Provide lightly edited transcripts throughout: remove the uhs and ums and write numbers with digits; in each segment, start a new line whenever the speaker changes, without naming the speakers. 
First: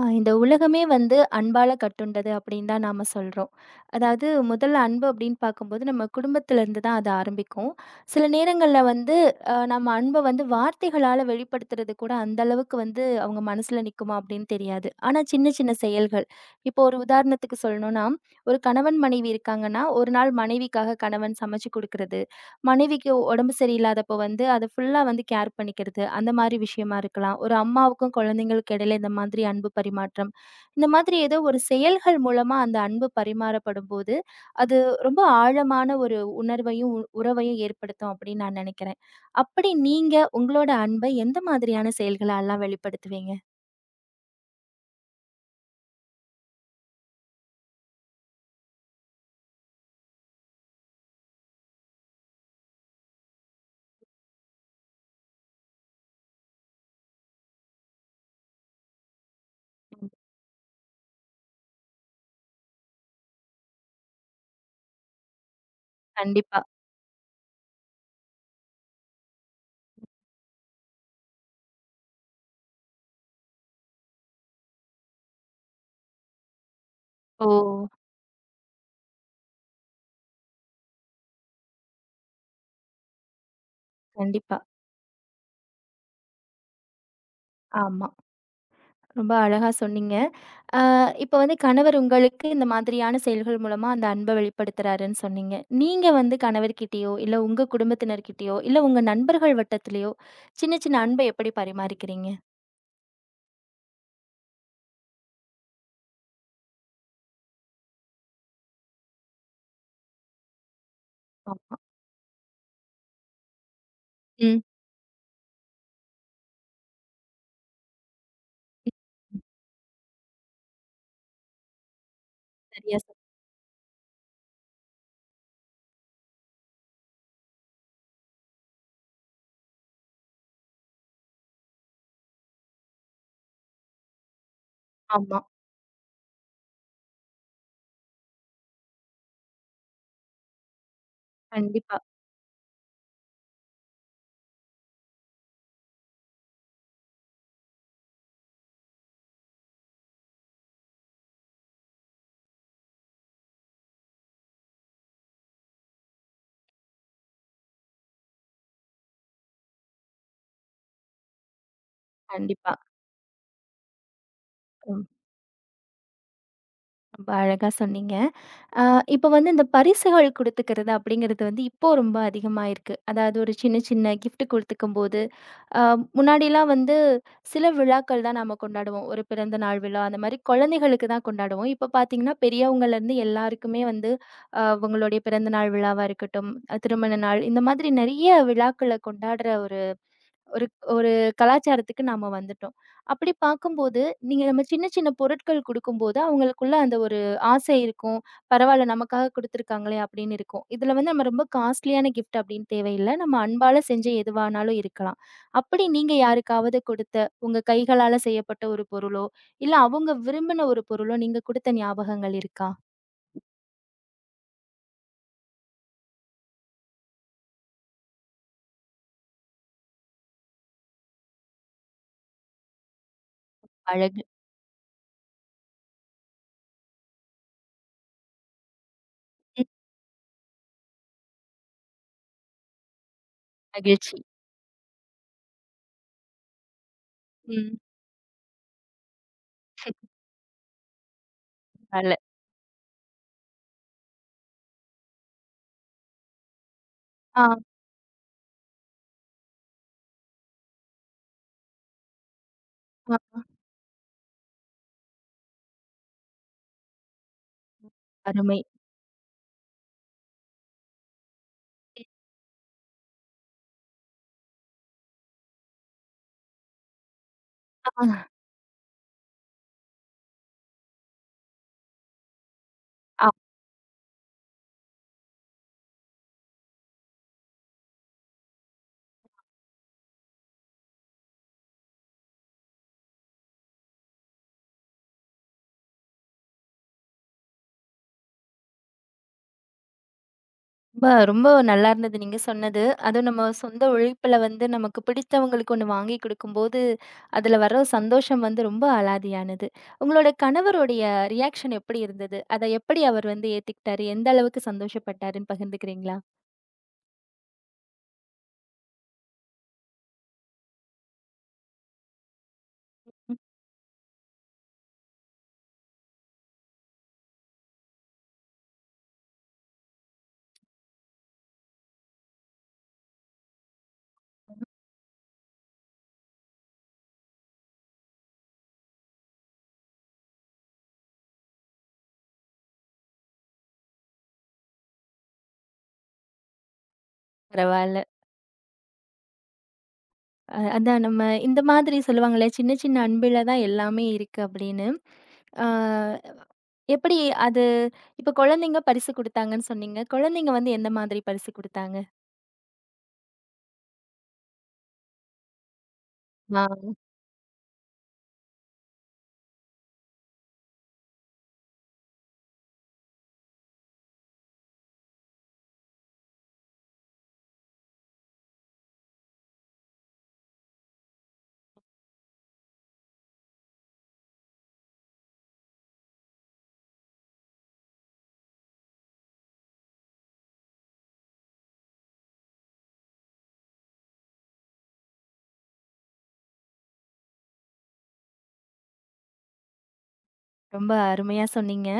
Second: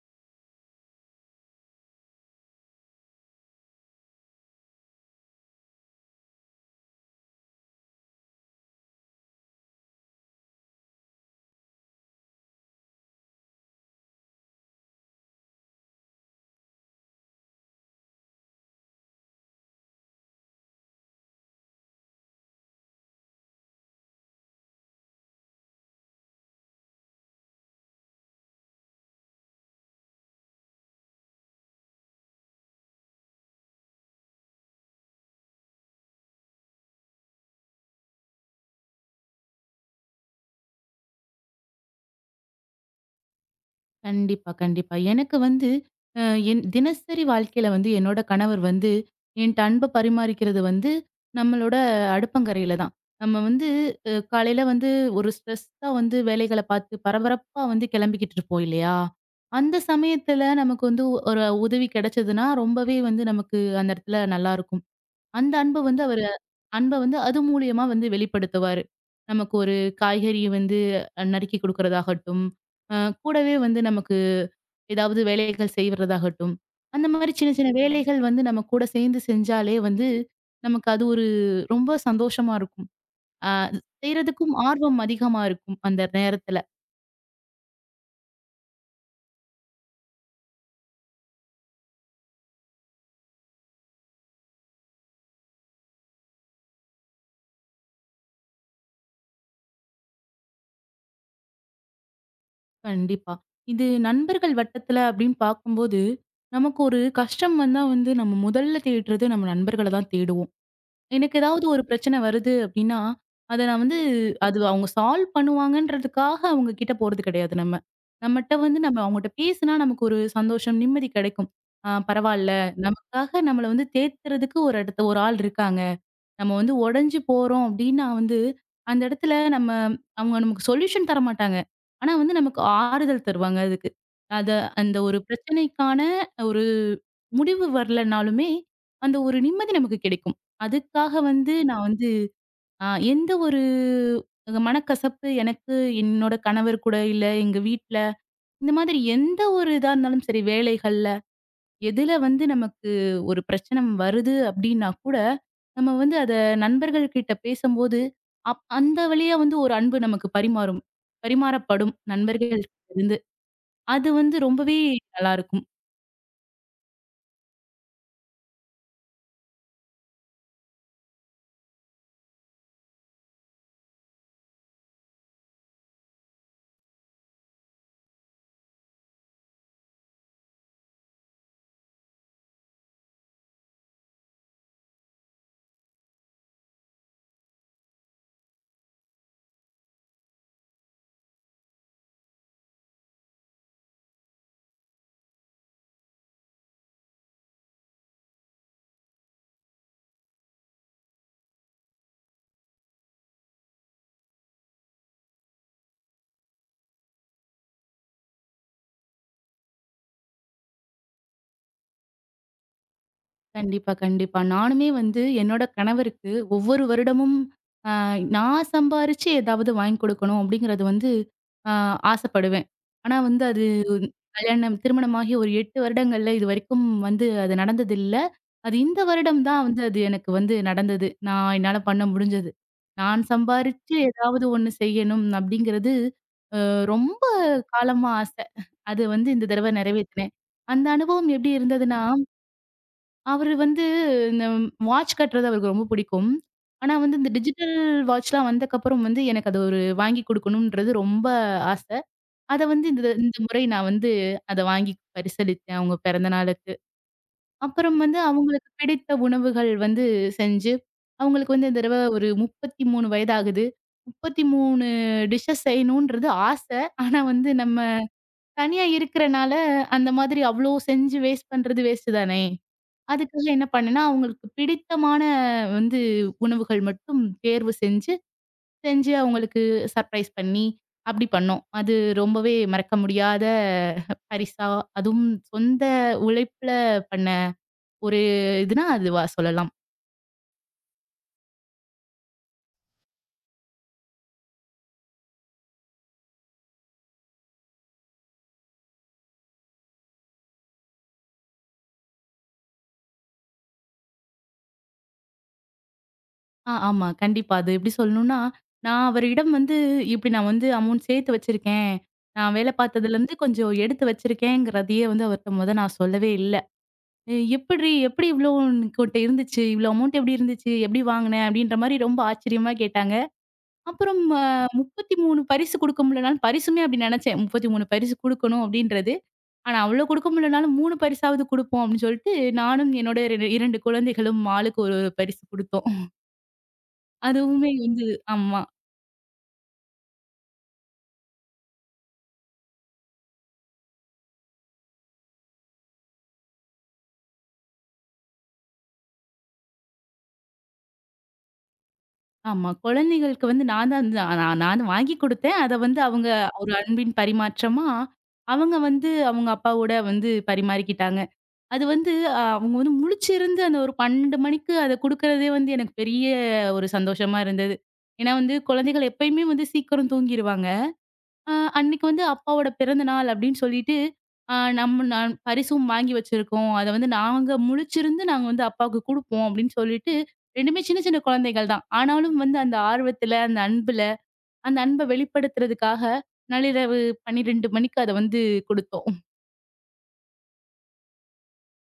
ஆ, இந்த உலகமே வந்து அன்பால கட்டுண்டது அப்படின்னு தான் நாம சொல்றோம். அதாவது முதல்ல அன்பு அப்படின்னு பார்க்கும்போது நம்ம குடும்பத்திலேருந்து தான் அது ஆரம்பிக்கும். சில நேரங்கள்ல வந்து நம்ம அன்ப வந்து வார்த்தைகளால வெளிப்படுத்துறது கூட அந்த அளவுக்கு வந்து அவங்க மனசுல நிக்குமா அப்படின்னு தெரியாது. ஆனா சின்ன சின்ன செயல்கள், இப்போ ஒரு உதாரணத்துக்கு சொல்லணும்னா, ஒரு கணவன் மனைவி இருக்காங்கன்னா, ஒரு நாள் மனைவிக்காக கணவன் சமைச்சு குடுக்குறது. மனைவிக்கு உடம்பு சரியில்லாதப்போ வந்து அத ஃபுல்லா வந்து கேர் பண்ணிக்கிறது. அந்த மாரி விஷயமா இருக்கலாம். ஒரு அம்மாவுக்கும் குழந்தைங்களுக்கு இடையில இந்த மாதிரி அன்பு பரிமாற்றம். இந்த மாதிரி ஏதோ ஒரு செயல்கள் மூலமா அந்த அன்பு பரிமாறப்படும்போது, அது ரொம்ப ஆழமான ஒரு உணர்வையும், உறவையும் ஏற்படுத்தும் அப்படின்னு நான் நெனைக்கிறேன். அப்படி நீங்க உங்களோட அன்ப எந்த மாதிரியான செயல்கள எல்லாம் வெளிப்படுத்துவீங்க?
கண்டிப்பா, கண்டிப்பா. எனக்கு வந்து அ என் தினசரி வாழ்க்கையில வந்து என்னோட கணவர் வந்து என்ட்ட அன்ப பரிமாறிக்கிறது வந்து நம்மளோட அடுப்பங்கரையில தான். நம்ம வந்து காலையில வந்து ஒரு ஸ்ட்ரெஸ்ஸா வந்து வேலைகள பார்த்து பரபரப்பா வந்து கிளம்பிக்கிட்டு இருப்போம் இல்லையா? அந்த
ம்.
சமயத்துல நமக்கு வந்து ஒரு உதவி கிடைச்சதுன்னா ரொம்பவே வந்து நமக்கு அந்த இடத்துல நல்லாருக்கும். அந்த அன்ப வந்து அவரு
கண்டிப்பா.
அன்ப வந்து அது மூலியமா வந்து வெளிப்படுத்துவாரு. நமக்கு ஒரு காய்கறி வந்து நறுக்கி குடுக்குறதாகட்டும், அ கூடவே வந்து நமக்கு ஏதாவது வேலைகள் செய்றதாகட்டும், அந்த மாரி
ஓ!
சின்ன சின்ன வேலைகள் வந்து நம்ம கூட சேர்ந்து செஞ்சாலே வந்து, நமக்கு அது ஒரு ரொம்ப சந்தோஷமா இருக்கும். அ செய்றதுக்கும்
கண்டிப்பா.
ஆர்வம் அதிகமா இருக்கும் அந்த நேரத்துல.
ஆமா. ரொம்ப அழகா சொன்னீங்க. அ இப்ப வந்து கணவர் உங்களுக்கு இந்த மாதிரியான செயல்கள் மூலமா அந்த அன்ப வெளிப்படுத்துறாருன்னு சொன்னீங்க. நீங்க வந்து கணவர்கிட்டயோ, இல்ல உங்க குடும்பத்தினர்கிட்டயோ, இல்ல உங்க நண்பர்கள் வட்டத்திலயோ சின்ன சின்ன அன்ப எப்படி பரிமாறிக்கிறீங்க?
கண்டிப்பா. இது நண்பர்கள் வட்டத்துல அப்படின்னு பார்க்கும்போது, நமக்கு ஒரு கஷ்டம் வந்தா வந்து நம்ம முதல்ல தேடுறது நம்ம நண்பர்கள தான் தேடுவோம். எனக்கு ஏதாவது
ஆமா.
ஒரு பிரச்சனை வருது அப்டின்னா, அத நான் வந்து அது
ம்.
அவங்க சால்வ் பண்ணுவாங்கன்றதுக்காக அவங்க கிட்ட போறது கிடையாது நம்ம. நம்மட்ட வந்து நம்ம அவங்கட்ட
ம்.
பேசினா நமக்கு ஒரு சந்தோஷம், நிம்மதி கிடைக்கும். ஆ, பரவால்ல.
சரியா சொன்
நமக்காக நம்மள வந்து தேத்துறதுக்கு ஒரு இடத்த ஒரு ஆள் இருக்காங்க. நம்ம வந்து உடைஞ்சு போறோம் அப்படின்னா வந்து அந்த இடத்துல நம்ம அவங்க நமக்கு சொல்யூஷன் தர மாட்டாங்க. ஆனா வந்து நமக்கு ஆறுதல் தருவாங்க அதுக்கு. அத அந்த ஒரு
ஆமா.
பிரச்சனைக்கான ஒரு முடிவு வரலனாலுமே, அந்த ஒரு நிம்மதி நமக்கு கிடைக்கும். அதுக்காக வந்து நான்
கண்டிப்பா,
வந்து அ எந்த ஒரு மனக்கசப்பு எனக்கு என்னோட கணவர் கூட, இல்ல எங்க வீட்ல இந்த மாதிரி எந்த ஒரு இதா இருந்தாலும் சரி வேலைகள்ல எதுல வந்து நமக்கு ஒரு பிரச்சனை வருது அப்படின்னா கூட, நம்ம வந்து அத நண்பர்கள் கிட்ட பேசம்போது, அந்த வழியா வந்து ஒரு அன்பு நமக்கு பரிமாறும். பரிமாறப்படும்
கண்டிப்பா.
நண்பர்களிடமிருந்து. அது வந்து ரொம்பவே
ம்.
நல்லாருக்கும்.
ரொம்ப அழகா சொன்னீங்க. அ இப்ப வந்து இந்த பரிசுகள் குடுத்துக்கிறது அப்படிங்கிறது வந்து இப்போ ரொம்ப அதிகமா இருக்கு. அதாவது ஒரு சின்ன சின்ன கிஃப்ட் குடுத்துக்கும்போது, அ முன்னாடிலாம் வந்து சில விழாக்கள் தான் நாம கொண்டாடுவோம். ஒரு பிறந்த நாள் விழா அந்த மாரி குழந்தைகளுக்கு தான் கொண்டாடுவோம். இப்ப பார்த்தீங்கன்னா, பெரியவங்கலேருந்து எல்லாருக்குமே வந்து அவங்களுடைய பிறந்த நாள் விழாவா இருக்கட்டும், திருமண நாள் இந்த மாதிரி நெறைய விழாக்கள கொண்டாடுற ஒரு ஒரு ஒரு கலாச்சாரத்துக்கு நாம வந்துட்டோம். அப்படி பார்க்கும்போது, நீங்க நம்ம சின்ன சின்ன பொருட்கள் குடுக்கும்போது, அவங்களுக்குள்ள அந்த ஒரு ஆசை இருக்கும். பரவால்ல நமக்காக குடுத்துருக்காங்களே அப்படின்னு இருக்கும். இதுல வந்து நம்ம ரொம்ப காஸ்ட்லியான கிஃப்ட் அப்படின்னு தேவையில்ல. நம்ம அன்பால செஞ்ச எதுவானாலும் இருக்கலாம். அப்படி நீங்க யாருக்காவது கொடுத்த, உங்க கைகளால செய்யப்பட்ட ஒரு பொருளோ, இல்ல அவங்க விரும்பின ஒரு பொருளோ நீங்க குடுத்த ஞாபகங்கள் இருக்கா?
கண்டிப்பா, கண்டிப்பா. நானுமே வந்து என்னோட கணவருக்கு ஒவ்வொரு வருடமும் அ நான் சம்பாரிச்சு ஏதாவது வாங்கி கொடுக்கணும் அப்படிங்கிறது வந்து அ ஆசைப்படுவேன். ஆனா வந்து அது
அழகு.
கல்யாணம் திருமணமாகி ஒரு 8 வருடங்கள்ல இதுவரைக்கும் வந்து அது நடந்ததில்ல. அது இந்த வருடம்
ம்.
தான் வந்து அது எனக்கு வந்து நடந்தது. நான் என்னால பண்ண முடிஞ்சது. நான் சம்பாரிச்சு
மகிழ்ச்சி.
ஏதாவது ஒண்ணு செய்யணும் அப்படிங்கிறது ரொம்ப
ம்.
காலமா ஆசை. அது வந்து இந்த தடவை நிறைவேத்தினேன். அந்த அனுபவம் எப்படி இருந்ததுன்னா
நல்ல.
அவரு வந்து இந்த வாட்ச் கட்டுறது அவருக்கு ரொம்ப பிடிக்கும். ஆனா வந்து இந்த
ஆ,
டிஜிட்டல் வாட்ச்லாம் வந்தக்கப்புறம் வந்து எனக்கு அது ஒரு வாங்கி குடுக்கணும்ன்றது ரொம்ப ஆசை. அத வந்து இந்த இந்த
ஆ.
முறை நான் வந்து அத வாங்கி பரிசளித்தேன் அவங்க பிறந்த நாளுக்கு. அப்புறம் வந்து
அருமை.
அவங்களுக்கு பிடித்த உணவுகள் வந்து செஞ்சு, அவங்களுக்கு வந்து இந்த தடவ ஒரு 33 வயதாகுது. 33 டிஷ்ஷஸ் செய்யணுன்றது ஆசை. ஆனா வந்து நம்ம தனியா இருக்கறனால, அந்த மாதிரி அவ்ளோ செஞ்சு வேஸ்ட் பண்றது வேஸ்ட் தானே!
ஆ.
அதுக்காக என்ன பண்ணேன்னா, அவங்களுக்கு பிடித்தமான வந்து உணவுகள் மட்டும் தேர்வு செஞ்சு, செஞ்சு அவங்களுக்கு சர்ப்ரைஸ் பண்ணி, அப்படி பண்ணோம். அது ரொம்பவே மறக்க முடியாத பரிசா, அதுவும் சொந்த உழைப்புல பண்ண ஒரு இதுன்னா அதுவா சொல்லலாம்.
ரொம்ப ரொம்ப நல்லா இருந்தது நீங்க சொன்னது. அதுவும் நம்ம சொந்த உழைப்புல வந்து நமக்கு பிடித்தவங்களுக்கு ஒண்ணு வாங்கி குடுக்கும்போது, அதுல வர சந்தோஷம் வந்து ரொம்ப அலாதியானது. உங்களோட கணவருடைய ரியாக்ஷன் எப்படி இருந்தது? அத எப்படி அவர் வந்து ஏத்துக்கிட்டாரு? எந்த அளவுக்கு சந்தோஷப்பட்டாருன்னு பகிர்ந்துக்கிறீங்களா?
ஆ, ஆமா. கண்டிப்பா. அது எப்படி சொல்லணும்னா, நான் அவரிடம் வந்து இப்படி நான் வந்து அமௌண்ட் சேர்த்து வச்சிருக்கேன். நான் வேலை பார்த்ததுலேருந்து கொஞ்சம் எடுத்து வச்சிருக்கேங்கிறதையே வந்து அவர்ட்ட மொத நான் சொல்லவே இல்ல. எப்பிட்ரி? எப்பிடி இவ்ளோ உனக்கிட்ட இருந்துச்சு? இவ்ளோ அமௌண்ட் எப்பிடி இருந்துச்சு? எப்பிடி வாங்குன? அப்பிடின்ற மாரி ரொம்ப ஆச்சரியமா கேட்டாங்க. அப்புறம் 33 பரிசு குடுக்க முடியலனாலும் பரிசுமே அப்பிடி நினச்சேன். 33 பரிசு குடுக்கணும் அப்பிடின்றது. ஆனா, அவ்ளோ குடுக்க முடியலனாலும் 3 பரிசாவது குடுப்போம் அப்பிடின்னு சொல்லிட்டு, நானும் என்னோட 2 குழந்தைகளும் ஆளுக்கு ஒரு ஒரு பரிசு குடுத்தோம். அதுவுமே
பரவால்ல.
வந்து ஆமா,
அதான் நம்ம இந்த மாதிரி சொல்லுவாங்கல்ல, சின்ன சின்ன அன்பில தான் எல்லாமே இருக்கு அப்படின்னு. ஆ, எப்படி அது இப்ப குழந்தைங்க பரிசு குடுத்தாங்கன்னு சொன்னீங்க. குழந்தைங்க வந்து எந்த மாதிரி பரிசு குடுத்தாங்க?
ஆமா. குழந்தைகளுக்கு வந்து நான் தான் வந்து நான் நான் தான் வாங்கி குடுத்தேன். அத வந்து அவங்க ஒரு அன்பின் பரிமாற்றமா, அவங்க வந்து அவங்க அப்பாவோட வந்து பரிமாறிக்கிட்டாங்க. அது வந்து அவங்க வந்து முழிச்சிருந்து அந்த ஒரு 12 மணிக்கு அத குடுக்குறதே வந்து எனக்கு பெரிய ஒரு சந்தோஷமா இருந்தது. ஏன்னா வந்து குழந்தைகள் எப்பயுமே வந்து சீக்கிரம் தூங்கிருவாங்க. அ அன்னைக்கு வந்து அப்பாவோட பிறந்த நாள் அப்படின்னு சொல்லிட்டு, நம்ம நான் பரிசும் வாங்கி வச்சிருக்கோம். அத வந்து நாங்க முழிச்சிருந்து நாங்க வந்து அப்பாவுக்கு குடுப்போம் அப்படின்னு சொல்லிட்டு 2மே சின்ன சின்ன குழந்தைகள் தான். ஆனாலும் வந்து அந்த ஆர்வத்துல, அந்த அன்புல, அந்த அன்ப வெளிப்படுத்துறதுக்காக நள்ளிரவு 12 மணிக்கு அத வந்து குடுத்தோம்.
ரொம்ப அருமையா சொன்னீங்க.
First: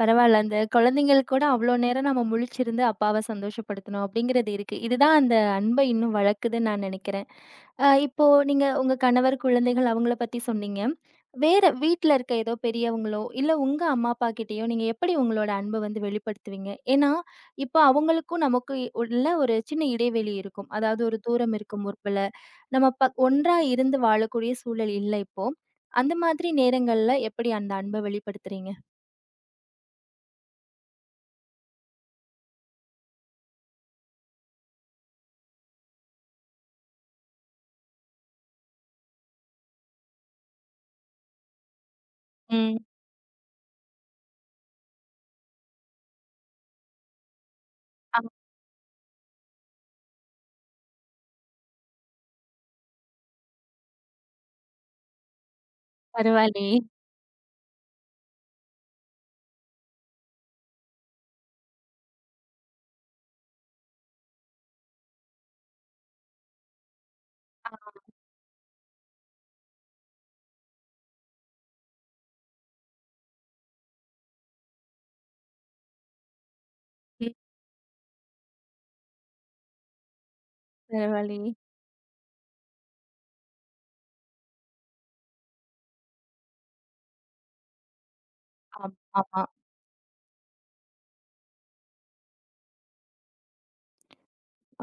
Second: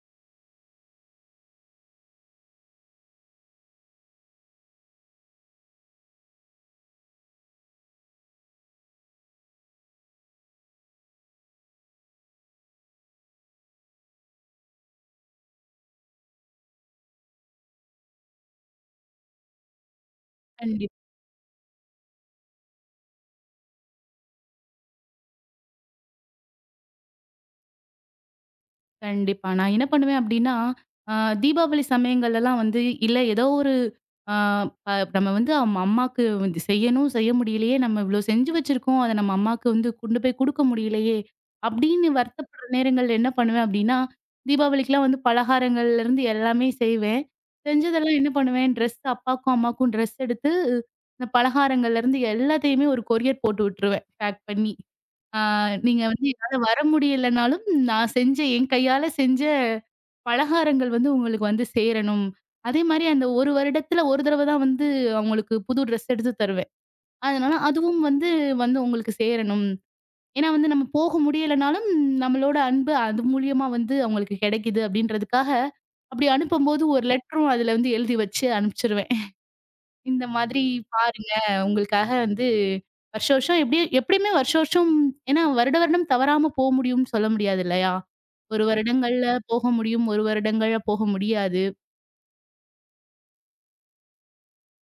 பரவால்ல. அந்த குழந்தைங்களுக்கு கூட அவ்ளோ நேரம் நம்ம முழிச்சிருந்து அப்பாவ சந்தோஷப்படுத்தணும் அப்படிங்கிறது இருக்கு. இதுதான் அந்த அன்பை இன்னும் வளர்க்குதுன்னு நான் நெனைக்கிறேன். இப்போ நீங்க உங்க கணவர், குழந்தைகள் அவங்கள பத்தி சொன்னீங்க. வேற வீட்ல இருக்க ஏதோ பெரியவங்களோ, இல்ல உங்க அம்மா, அப்பா கிட்டயோ நீங்க எப்படி உங்களோட அன்ப வந்து வெளிப்படுத்துவீங்க? ஏன்னா, இப்போ அவங்களுக்கும் நமக்கு உள்ள ஒரு சின்ன இடைவெளி இருக்கும்.
கண்டிப்பா.
அதாவது ஒரு தூரம் இருக்கும் முற்பல. நம்ம ப ஒன்றா இருந்து வாழக்கூடிய சூழல் இல்ல இப்போ. அந்த மாதிரி நேரங்கள்ல எப்படி அந்த அன்ப வெளிப்படுத்துறீங்க?
கண்டிப்பா. நான் என்ன பண்ணுவேன் அப்டின்னா, அ தீபாவளி சமயங்கள்லலாம் வந்து இல்ல ஏதோ ஒரு அ நம்ம வந்து நம்ம அம்மாக்கு வந்து செய்யணும், செய்ய முடியலையே. நம்ம இவ்ளோ செஞ்சு வச்சிருக்கோம். அத நம்ம அம்மாக்கு வந்து கொண்டு போய் குடுக்க முடியலையே! அப்டின்னு வருத்தப்படுற
ம்.
நேரங்கள்ல என்ன பண்ணுவேன் அப்டின்னா, தீபாவளிக்குலாம் வந்து பலகாரங்கள்லேருந்து எல்லாமே செய்வேன்.
ஆ,
செஞ்சதெல்லாம் என்ன பண்ணுவேன், ட்ரெஸ் அப்பாக்கும், அம்மாக்கும் ட்ரெஸ் எடுத்து, இந்த பலகாரங்கள்லேருந்து எல்லாத்தையுமே ஒரு கொரியர் போட்டு விட்டுருவேன், பேக் பண்ணி. ஆ, நீங்க வந்து என்னால
பரவாயில்லயே!
வர முடியலனாலும், நான் செஞ்ச என் கையால செஞ்ச பலகாரங்கள் வந்து உங்களுக்கு வந்து சேரணும். அதேமாரி அந்த 1 வருடத்துல 1 தடவ தான் வந்து அவங்களுக்கு புது ட்ரெஸ் எடுத்து தருவேன். அதனால
ஆ.
அதுவும் வந்து வந்து உங்களுக்கு சேரணும். ஏன்னா வந்து நம்ம போக முடியலனாலும், நம்மளோட அன்பு அது மூலியமா வந்து அவங்களுக்கு கிடைக்குது அப்டின்றதுக்காக, அப்டி அனுப்பும்போது ஒரு
ம்.
லெட்டரும் அதுல வந்து எழுதி வச்சு அனுப்பிச்சுருவேன். இந்த மாதிரி பாருங்க,
பரவாயில்லயே!
உங்களுக்காக வந்து வருஷம் வருஷம் எப்படியும் எப்படியுமே வருஷம் வருஷம் ஏன்னா வருட வருடம் தவறாம போ முடியும்னு சொல்ல முடியாது இல்லையா? 1
ஆம்.
வருடங்கள்ல
ஆமா.
போக முடியும், 1 வருடங்கள்ல போக முடியாது.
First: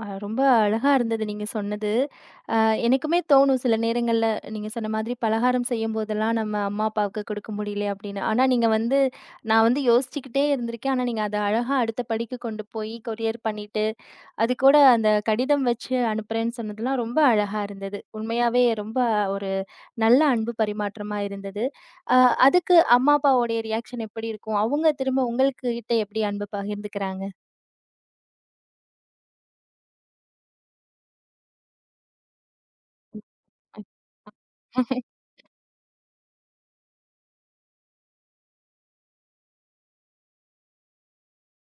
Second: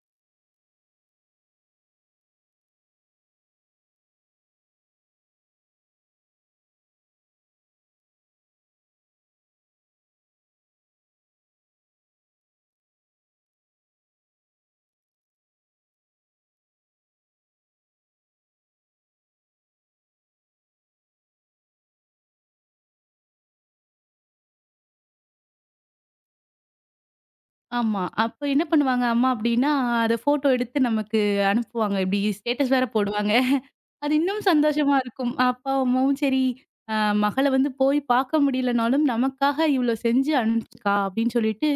ரொம்ப அழகா இருந்தது நீங்க சொன்னது. அ எனக்குமே தோணும் சில நேரங்கள்ல நீங்க சொன்ன மாதிரி பலகாரம் செய்யும்போதெல்லாம் நம்ம அம்மா, அப்பாவுக்கு கொடுக்க முடியல அப்படின்னு. ஆனா நீங்க வந்து நான் வந்து யோசிச்சுக்கிட்டே இருந்திருக்கேன். ஆனா நீங்க அத அழகா அடுத்த படிக்கு கொண்டு போய் கொரியர் பண்ணிட்டு, அதுக்கூட அந்த கடிதம் வச்சு அனுப்புறேன்னு சொன்னதெல்லாம் ரொம்ப அழகா இருந்தது. உண்மையாவே ரொம்ப ஒரு நல்ல அன்பு பரிமாற்றமா இருந்தது. அ அதுக்கு அம்மா, அப்பாவோடைய ரியாக்ஷன் எப்படி இருக்கும்? அவங்க திரும்ப உங்கள்கிட்ட எப்படி அன்பு பகிர்ந்துக்கிறாங்க?
ஆமா. அப்ப என்ன பண்ணுவாங்க அம்மா அப்படின்னா, அத ஃபோட்டோ எடுத்து நமக்கு அனுப்புவாங்க. இப்படி ஸ்டேட்டஸ் வேற போடுவாங்க. அது இன்னும் சந்தோஷமா இருக்கும். அப்பா, அம்மாவும் சரி, அ மகள வந்து போய் பார்க்க முடியலனாலும், நமக்காக இவ்ளோ செஞ்சு அனுப்பிச்சிருக்கா அப்படின்னு சொல்லிட்டு,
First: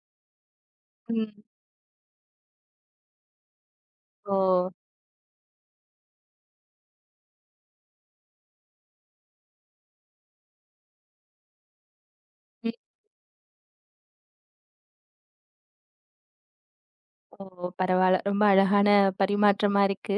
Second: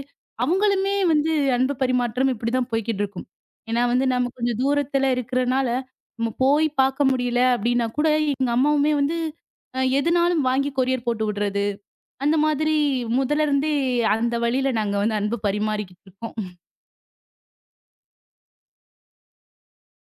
அவங்களுமே
ம்.
வந்து அன்பு பரிமாற்றம் இப்படிதான் போய்க்கிட்டு இருக்கும். ஏன்னா வந்து நம்ம
ஓ!
கொஞ்சம் தூரத்துல இருக்கிறனால, நம்ம போய் பார்க்க முடியல அப்படின்னா கூட, எங்க அம்மாவுமே வந்து எதுனாலும் வாங்கி கொரியர் போட்டு விடுறது. அந்த மாதிரி முதல்ல இருந்தே அந்த வழியில நாங்க வந்து அன்பு பரிமாறிக்கிட்டு இருக்கோம்.
ஓ! பரவால்ல. ரொம்ப அழகான பரிமாற்றமா இருக்கு.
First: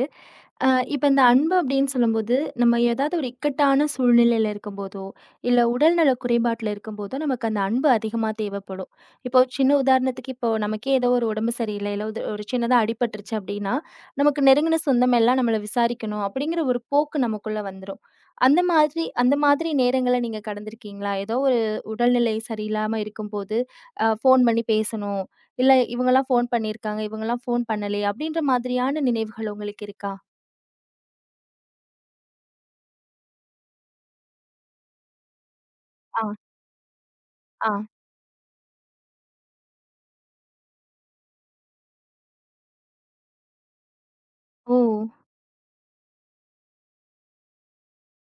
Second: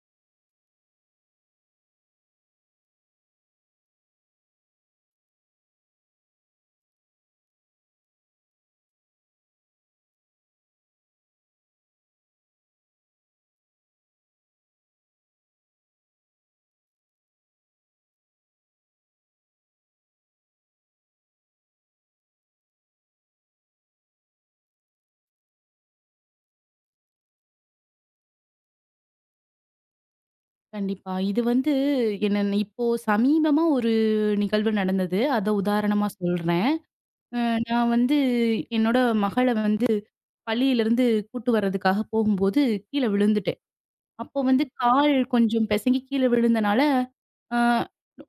அ இப்ப இந்த அன்பு அப்படின்னு சொல்லும்போது, நம்ம ஏதாவது ஒரு இக்கட்டான சூழ்நிலையில இருக்கும்போதோ, இல்ல உடல்நல குறைபாட்டுல இருக்கும்போதோ, நமக்கு அந்த அன்பு அதிகமா தேவைப்படும். இப்போ ஒரு சின்ன உதாரணத்துக்கு இப்போ நமக்கே ஏதோ ஒரு உடம்பு சரியில்ல, இல்ல ஒரு ஒரு சின்னதா அடிபட்டுருச்சு அப்படின்னா, நமக்கு நெருங்கின சொந்தம் எல்லாம் நம்மள விசாரிக்கணும் அப்படிங்கிற ஒரு போக்கு நமக்குள்ள வந்துரும். அந்த மாதிரி நேரங்கள நீங்க கடந்திருக்கீங்களா? ஏதோ ஒரு உடல்நிலை சரியில்லாம இருக்கும்போது, ஃபோன் பண்ணி பேசணும். இல்ல இவங்கலாம் ஃபோன் பண்ணியிருக்காங்க, இவங்கலாம் ஃபோன் பண்ணலயே அப்டின்ற மாதிரியான நினைவுகள் உங்களுக்கு இருக்கா?
கண்டிப்பா. இது வந்து என்னென்ன இப்போ சமீபமா ஒரு நிகழ்வு நடந்தது. அத உதாரணமா
ஆ,
சொல்றேன். அ
ஆ.
நான் வந்து என்னோட மகள வந்து பள்ளியிலிருந்து கூட்டு வர்றதுக்காக போகும்போது கீழ விழுந்துட்டேன். அப்போ வந்து
ஓ!
கால் கொஞ்சம் பிசங்கி கீழ விழுந்தனால, அ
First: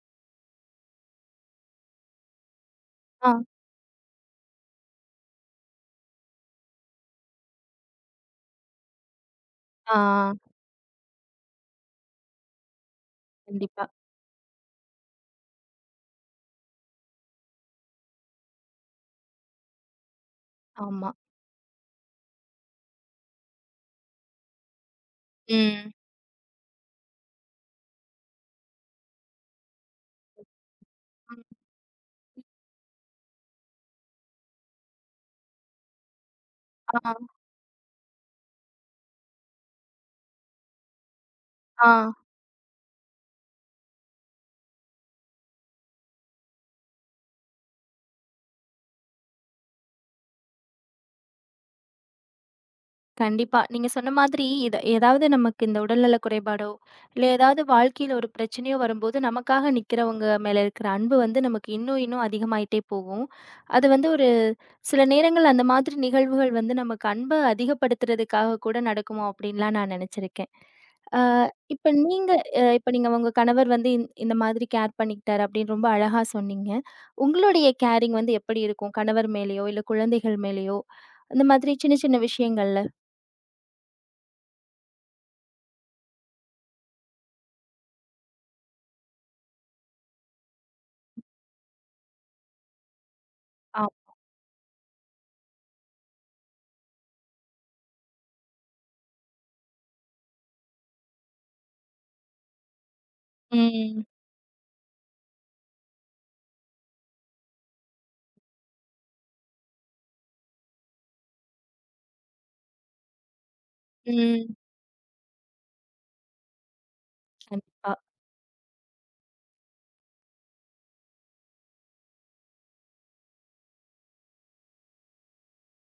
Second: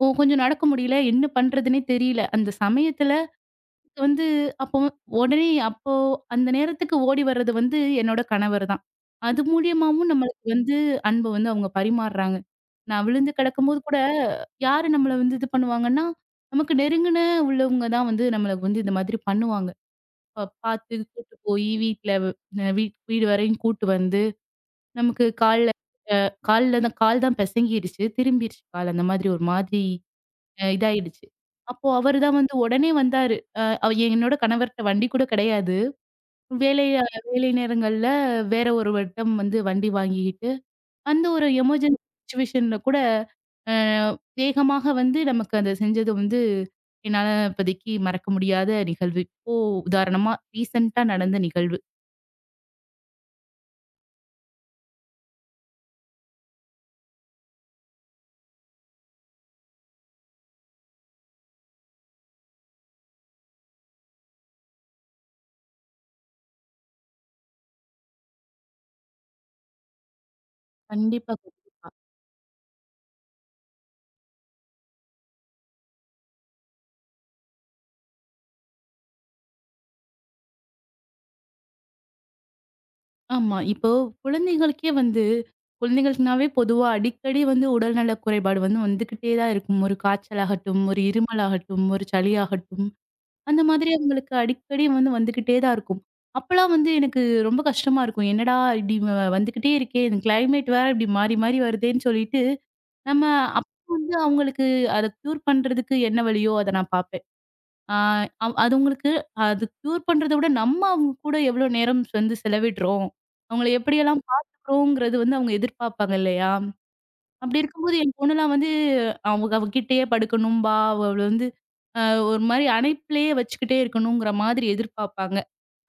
கொஞ்சம் நடக்க முடியல. என்ன பண்றதுன்னே தெரியல. அந்த சமயத்துல
ஆ,
வந்து அப்போ உடனே அந்த நேரத்துக்கு ஓடி வர்றது வந்து என்னோட கணவர் தான். அது மூலியமாவும்
ஆ.
நம்மளுக்கு வந்து அன்ப வந்து அவங்க பரிமாறுறாங்க. நான் விழுந்து கிடக்கும்போது
கண்டிப்பா.
கூட யாரு நம்மள வந்து இது பண்ணுவாங்கன்னா, நமக்கு நெருங்குன உள்ளவங்க தான் வந்து நம்மளுக்கு வந்து இந்த மாதிரி பண்ணுவாங்க. பார்த்து
ஆமா.
கூட்டு போயி வீட்ல அ வீ வீடு வரையும் கூட்டு வந்து, நமக்கு கால்ல
ம்.
கால்ல தான் கால் தான் பெசங்கிருச்சு. திரும்பிருச்சு கால். அந்த மாதிரி ஒரு மாதிரி இதாயிடுச்சு.
ம்.
அப்போ அவரு தான் வந்து உடனே வந்தாரு. அவ என்னோட கணவர்ட்ட வண்டி கூட கிடையாது. வேலை
ஆ,
வேலை நேரங்கள்ல வேற ஒரு வட்டம் வந்து வண்டி வாங்கிக்கிட்டு, அந்த ஒரு எமர்ஜென்சி
ஆ.
சிச்சுவேஷன்ல கூட அ வேகமாக வந்து நமக்கு அத செஞ்சது வந்து என்னால இப்போதைக்கு மறக்க முடியாத நிகழ்வு. இப்போ உதாரணமா ரீசென்ட்டா நடந்த நிகழ்வு.
கண்டிப்பா. நீங்க சொன்ன மாதிரி இத ஏதாவது நமக்கு இந்த உடல்நல குறைபாடோ, இல்ல ஏதாவது வாழ்க்கையில ஒரு பிரச்சனையோ வரும்போது, நமக்காக நிக்கிறவங்க மேல இருக்கிற அன்பு வந்து நமக்கு இன்னும், இன்னும் அதிகமாயிட்டே போகும். அது வந்து ஒரு சில நேரங்கள் அந்த மாதிரி நிகழ்வுகள் வந்து நமக்கு அன்ப அதிகப்படுத்துறதுக்காக கூட நடக்குமோ அப்டின்லாம் நான் நெனச்சிருக்கேன். ஆ
கண்டிப்பா,
இப்ப
கண்டிப்பா.
நீங்க அ இப்ப நீங்க உங்க கணவர் வந்து இந்த மாதிரி கேர் பண்ணிக்கிட்டாரு அப்டின்னு ரொம்ப அழகா சொன்னீங்க. உங்களுடைய கேரிங் வந்து எப்படி இருக்கும்? கணவர் மேலயோ, இல்ல குழந்தைகள் மேலயோ, இந்த மாதிரி சின்ன, சின்ன விஷயங்கள்ல?
ஆமா. இப்போ குழந்தைகளுக்கே வந்து குழந்தைகளுக்குனாவே பொதுவா அடிக்கடி வந்து உடல்நல குறைபாடு வந்து வந்துகிட்டே தான் இருக்கும். ஒரு காய்ச்சலாகட்டும், ஒரு இருமலாகட்டும், ஒரு சளியாகட்டும், அந்த மாதிரி
ஆம்.
அவங்களுக்கு அடிக்கடி வந்து வந்துகிட்டே தான் இருக்கும். அப்பலாம் வந்து எனக்கு ரொம்ப கஷ்டமா இருக்கும். என்னடா இப்படி வந்துகிட்டே இருக்கே! இந்த கிளைமேட் வேற இப்படி மாறி, மாறி வருதேன்னு சொல்லிட்டு, நம்ம அப்போ
ம்.
வந்து அவங்களுக்கு அத க்யூர் பண்றதுக்கு என்ன வழியோ அத நான் பார்ப்பேன். ஆ அது உங்களுக்கு அது க்யூர் பண்றத விட, நம்ம அவங்க கூட எவ்ளோ நேரம் வந்து செலவிடுறோம், அவங்கள எப்படியெல்லாம்
ம்.
பார்த்துக்கிறோங்கிறது வந்து அவங்க எதிர்பார்ப்பாங்க இல்லையா? அப்படி
கண்டிப்பா.
இருக்கும்போது என் பொண்ணுலாம் வந்து அவங்க அவ கிட்டயே படுக்கணும்பா, அவள வந்து அ ஒரு மாரி அணைப்பிலேயே வச்சுக்கிட்டே இருக்கணுங்கிற மாதிரி எதிர்பார்ப்பாங்க.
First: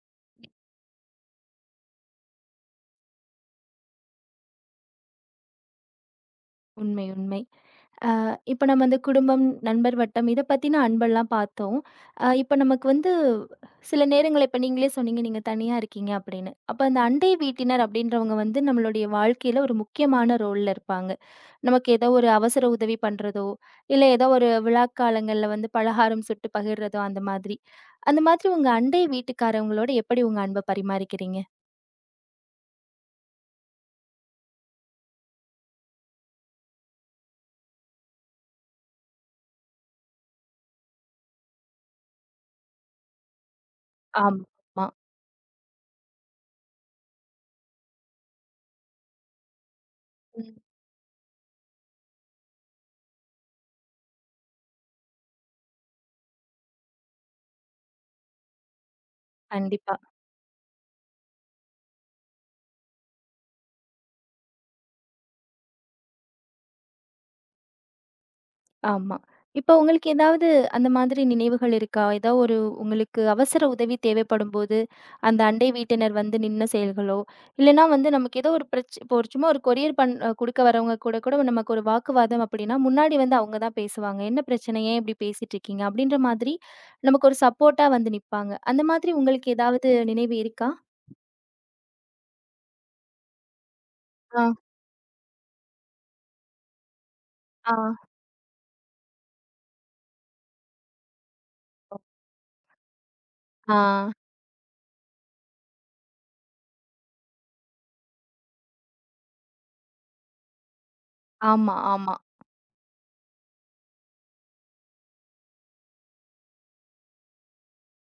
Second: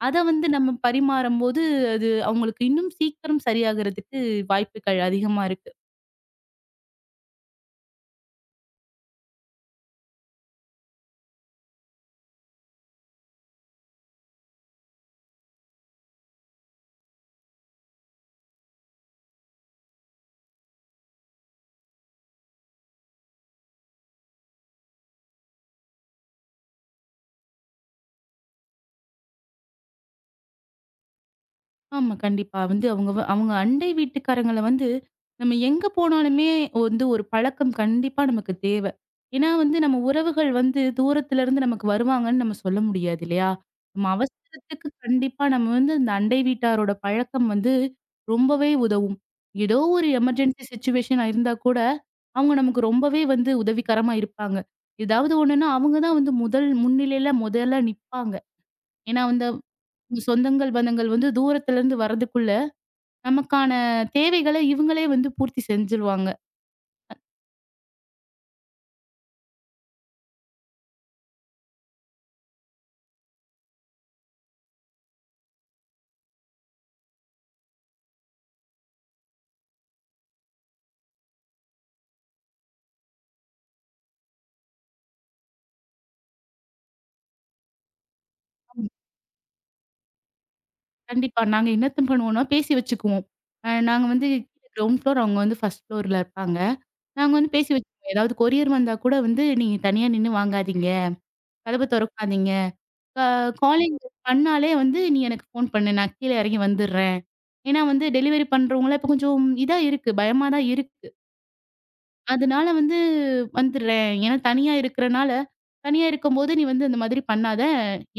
அத வந்து நம்ம பரிமாறும்போது, அது அவங்களுக்கு இன்னும் சீக்கிரம் சரியாகறதுக்கு வாய்ப்புகள் அதிகமா இருக்கு.
உண்மை, உண்மை. இப்ப நம்ம அந்த குடும்பம், நண்பர் வட்டம் இத பத்தின அன்பெல்லாம் பார்த்தோம். இப்ப நமக்கு வந்து சில நேரங்கள்ல இப்ப நீங்களே சொன்னீங்க, நீங்க தனியா இருக்கீங்க அப்படின்னு. அப்ப அந்த அண்டை வீட்டினர் அப்படின்றவங்க வந்து நம்மளுடைய வாழ்க்கையில ஒரு முக்கியமான ரோல்ல இருப்பாங்க. நமக்கு ஏதோ ஒரு அவசர உதவி பண்றதோ, இல்ல ஏதோ ஒரு விழாக்காலங்கள்ல வந்து பலகாரம் சுட்டு பகிர்றதோ அந்த மாதிரி. அந்த மாதிரி உங்க அண்டை வீட்டுக்காரவங்களோட எப்படி உங்க அன்ப பரிமாறிக்கிறீங்க?
ஆமா. கண்டிப்பா. வந்து அவங்க அவங்க அண்டை வீட்டுக்காரங்கள வந்து, நம்ம எங்க போனாலுமே வந்து ஒரு பழக்கம் கண்டிப்பா நமக்கு தேவ. ஏன்னா வந்து நம்ம உறவுகள் வந்து தூரத்துல இருந்து நமக்கு வருவாங்கன்னு நம்ம சொல்ல முடியாது இல்லையா? நம்ம
ஆமா. ஆமா.
அவசரத்துக்கு கண்டிப்பா நம்ம வந்து இந்த அண்டை வீட்டாரோட பழக்கம் வந்து ரொம்பவே உதவும். ஏதோ ஒரு
ம்.
எமர்ஜென்சி சிச்சுவேஷனா இருந்தா கூட, அவங்க நமக்கு ரொம்பவே வந்து உதவிகரமா இருப்பாங்க. ஏதாவது ஒண்ணுன்னா அவங்க தான் வந்து முதல் முன்னிலையில முதல்ல நிப்பாங்க. ஏன்னா வந்து
கண்டிப்பா.
சொந்தங்கள், பந்தங்கள் வந்து தூரத்துல இருந்து வரதுக்குள்ள நமக்கான தேவைகள இவங்களே வந்து பூர்த்தி செஞ்சுருவாங்க.
ஆமா. இப்போ உங்களுக்கு ஏதாவது அந்த மாதிரி நினைவுகள் இருக்கா? ஏதாவது ஒரு உங்களுக்கு அவசர உதவி தேவைப்படும்போது, அந்த அண்டை வீட்டினர் வந்து நின்ன செயல்களோ, இல்லன்னா வந்து நமக்கு ஏதோ ஒரு பிரச் இப்போ ஒரு சும்மா ஒரு கொரியர் பண் அ குடுக்க வரவங்க கூட கூட நமக்கு ஒரு வாக்குவாதம் அப்படின்னா, முன்னாடி வந்து அவங்க தான் பேசுவாங்க. "என்ன பிரச்சனை? ஏன் இப்படி பேசிட்டுருக்கீங்க?" அப்படின்ற மாதிரி நமக்கு ஒரு சப்போர்ட்டா வந்து நிப்பாங்க. அந்த மாதிரி உங்களுக்கு ஏதாவது நினைவு இருக்கா?
கண்டிப்பா. நாங்க என்னத்த பண்ணுவோம்னா, பேசி வச்சுக்குவோம். நாங்க வந்து
ஆ,
கீழ கிரவுண்ட் ஃப்ளோர். அவங்க வந்து ஃபர்ஸ்ட் ஃப்ளோர்ல இருப்பாங்க. நாங்க வந்து பேசி
ஆ, ஆ.
வச்சுக்குவோம். ஏதாவது கொரியர் வந்தா கூட வந்து, "நீங்க தனியா நின்னு வாங்காதீங்க. கதவ தொறக்காதீங்க. அ
ஆ,
காலிங் பண்ணாலே வந்து நீ எனக்கு ஃபோன் பண்ணு. நான் கீழ எறங்கி வந்துர்றேன்." ஏன்னா வந்து டெலிவரி பண்றவங்கலாம் இப்ப கொஞ்சம் இதா இருக்கு. பயமா தான் இருக்கு.
ஆமா, ஆமா.
அதனால வந்து வந்துடுறேன். ஏன்னா தனியா இருக்கிறனால, தனியா இருக்கும்போது "நீ வந்து அந்த மாதிரி பண்ணாத.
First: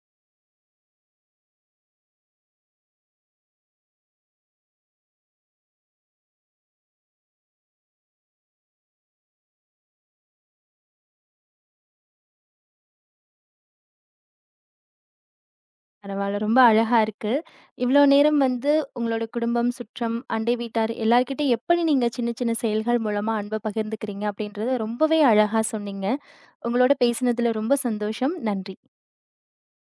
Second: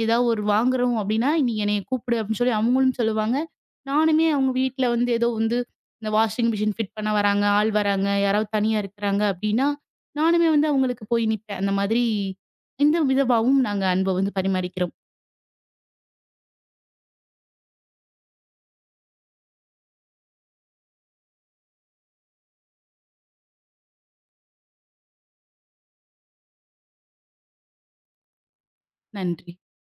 ஏதாவது ஒரு வாங்குறோம் அப்படின்னா, நீ என்னைய கூப்பிடு" அப்படின்னு சொல்லி அவங்களும் சொல்லுவாங்க. நானுமே அவங்க வீட்ல வந்து ஏதோ வந்து இந்த வாஷிங் மிஷின் ஃபிட் பண்ண வராங்க, ஆள் வராங்க, யாராவது தனியா இருக்கிறாங்க அப்படின்னா, நானுமே வந்து அவங்களுக்கு போய் நிப்பேன். அந்த மாதிரி இந்த விதமாவும் நாங்க அன்ப வந்து பரிமாறிக்கிறோம்.
பரவால்ல. ரொம்ப அழகா இருக்கு. இவ்ளோ நேரம் வந்து உங்களோட குடும்பம், சுற்றம், அண்டை வீட்டார் எல்லார்கிட்டயும் எப்படி நீங்க சின்ன சின்ன செயல்கள் மூலமா அன்ப பகிர்ந்துக்கிறீங்க அப்படின்றத ரொம்பவே அழகா சொன்னீங்க. உங்களோட பேசினதுல ரொம்ப சந்தோஷம். நன்றி.
நன்றி.